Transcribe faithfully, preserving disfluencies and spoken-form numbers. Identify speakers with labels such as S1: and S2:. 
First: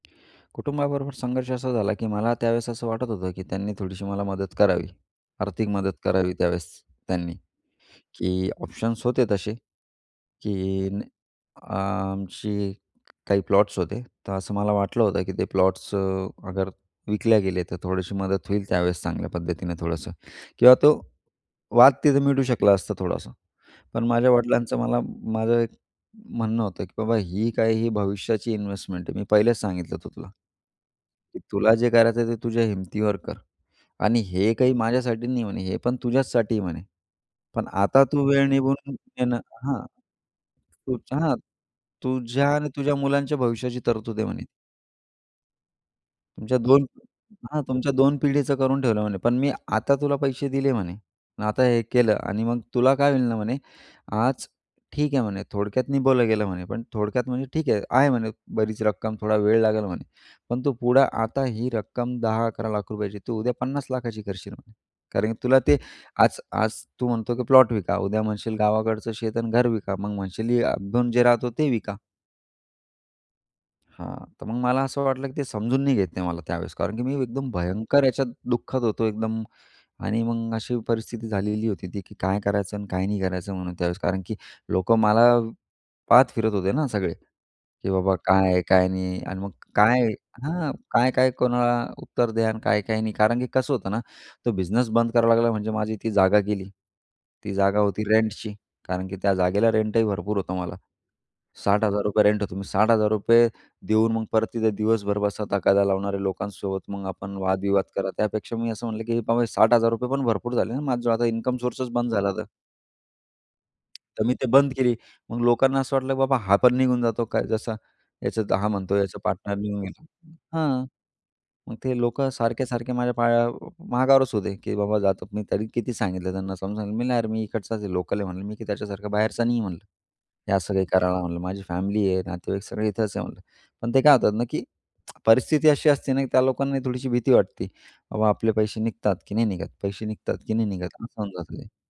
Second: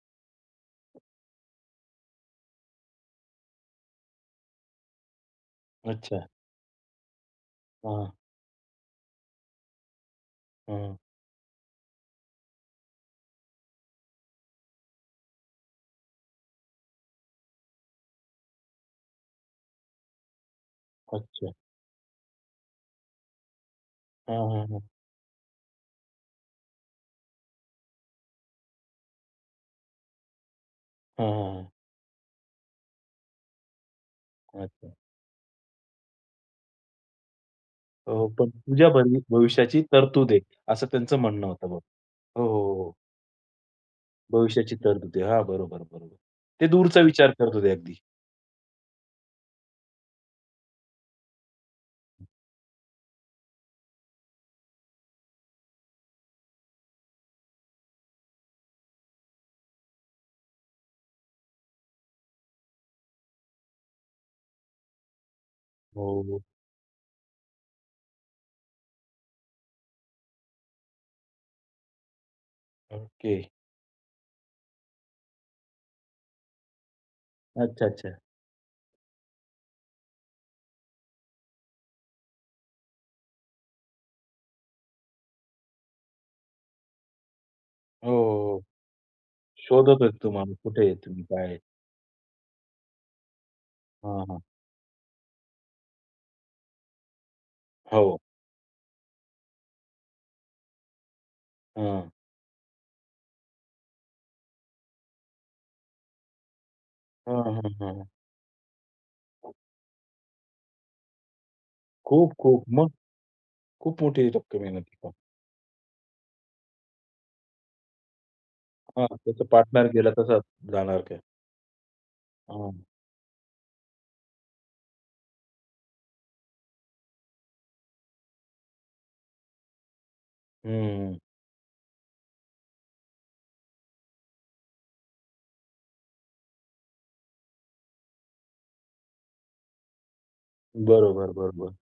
S1: कुटुंबाबरोबर संघर्ष असा झाला, की मला त्यावेळेस असं वाटत होतं, की त्यांनी थोडीशी मला मदत करावी, आर्थिक मदत
S2: अच्छा.
S1: करावी. त्यावेळेस त्यांनी.
S2: हां.
S1: की ऑप्शन्स होते तसे, की
S2: हां.
S1: अ, आमची काही प्लॉट्स होते, तर असं मला वाटलं होतं, की ते प्लॉट्स अ, अगर विकले गेले, तर थोडीशी मदत होईल त्यावेळेस चांगल्या पद्धतीनं थोडंसं. किंवा तो
S2: अच्छा.
S1: वाद तिथे मिटू शकला असता थोडासा. पण माझ्या
S2: हां, हां,
S1: वडिलांचं
S2: हां.
S1: मला माझं एक म्हणणं होतं, की "बाबा, ही काय ही भविष्याची इन्व्हेस्टमेंट आहे, मी पहिलेच सांगितलं होतं तुला"
S2: हां,
S1: "की
S2: हां, हां.
S1: तुला जे करायचं आहे ते तुझ्या हिमतीवर कर आणि हे काही
S2: अच्छा.
S1: माझ्यासाठी नाही," म्हणे, "हे पण तुझ्याचसाठी," म्हणे, "पण आता तू
S2: हो,
S1: वेळ
S2: पण तुझ्या
S1: निभावून
S2: भवि
S1: घेणं"
S2: भविष्याची
S1: हां,
S2: तरतूद आहे असं त्यांचं
S1: तुझ्या हां,
S2: म्हणणं होतं. हो,
S1: "तुझ्या आणि
S2: हो, हो.
S1: तुझ्या मुलांच्या भविष्याची तरतूद आहे," म्हणे.
S2: भविष्याची तरतूद आहे. हां, बरोबर, बरोबर.
S1: तुमच्या
S2: ते
S1: दोन
S2: दूरचा विचार करत
S1: हां,
S2: होते
S1: तुमच्या
S2: अगदी.
S1: दोन पिढीचं करून ठेवलं म्हणे. पण मी आता तुला पैसे दिले म्हणे, आता हे केलं आणि मग तुला काय होईल ना म्हणे, आज ठीक आहे म्हणे. थोडक्यात निभवलं गेलं म्हणे, पण थोडक्यात म्हणे ठीक आहे, आहे म्हणे बरीच रक्कम. थोडा वेळ लागेल म्हणे. पण तू पुढं आता ही रक्कम दहा अकरा लाखांची तू उद्या पन्नास लाखांची करशील म्हणे. कारण, की तुला ते
S2: हो,
S1: आज
S2: हो.
S1: आज तू म्हणतो, की प्लॉट विका, उद्या म्हणशील गावाकडचं शेत आणि घर विका. मग म्हणशील ही आपण जिथं राहतो ते विका.
S2: ओके.
S1: हां. तर मग मला असं वाटलं, की ते समजून नाही घेत नाही मला. त्यावेळेस कारण, की मी एकदम भयंकर
S2: अच्छा-अच्छा.
S1: याच्यात दुःखत होतो एकदम आणि मग अशी परिस्थिती झालेली होती ती, की काय करायचं आणि काय नाही करायचं म्हणून त्यावेळेस. कारण, की लोकं मला पाहत फिरत होते ना, सगळे, की
S2: हो,
S1: बाबा काय
S2: हो,
S1: आहे,
S2: हो.
S1: काय नाही आणि मग
S2: शोधत
S1: काय
S2: होते तुम्हाला
S1: हां,
S2: कुठे आहे, तुम्ही
S1: काय-काय
S2: काय आहे?
S1: कोणाला उत्तर द्या आणि काय-काय नाही. कारण, की कसं होतं ना,
S2: हां, हां.
S1: तो बिझनेस बंद करावा लागला. म्हणजे माझी ती जागा गेली. ती जागा होती
S2: हो.
S1: रेंटची कारण, की त्या जागेला रेंटही भरपूर होता मला. साठ हजार
S2: हां.
S1: रुपये होता. मी साठ हजार रुपये देऊन मग परत तिथे दिवसभर बसा तगादा लावणाऱ्या लोकांसोबत, मग आपण
S2: हं, हं,
S1: वादविवाद
S2: हं.
S1: करा. त्यापेक्षा मी असं म्हटलं, की बाबा, साठ हजार रुपये पण भरपूर झाले ना, माझा जो आता इन्कम सोर्सच बंद
S2: खूप
S1: झाला तर.
S2: खूप मग खूप मोठी
S1: तर
S2: आहे
S1: मी ते
S2: चक्क
S1: बंद
S2: मेहनत.
S1: केली.
S2: [unintelligible]
S1: मग लोकांना असं वाटलं, की बाबा हा पण निघून जातो काय जसा. याचा हा म्हणतो
S2: हां,
S1: याचा
S2: त्याचं
S1: पार्टनर निघून
S2: पार्टनर
S1: गेला
S2: गेला तसा
S1: हं.
S2: जाणार काय?
S1: मग ते लोकं सारखे,
S2: हां.
S1: सारखे माझ्या पाया मागावरच होते, की बाबा जातो. मी तरी किती सांगितलं त्यांना, समजून सांगितलं मी, "नाही यार, मी इकडचाच आहे, लोकल आहे," म्हटलं, "मी, की त्याच्यासारखा बाहेरचा नाही," म्हणलं, "हे
S2: हं,
S1: सगळं काही
S2: हं.
S1: करायला," म्हणलं. "माझी फॅमिली आहे, नातेवाईक सगळे इथेच आहे," म्हटलं. पण ते काय होतात ना, की परिस्थिती अशी असते ना, की त्या लोकांना थोडीशी भीती वाटते, "बाबा आपले पैसे निघतात की नाही निघत, पैसे निघतात की नाही निघत," असं होऊन
S2: बरोबर,
S1: जातं ते.
S2: बरोबर.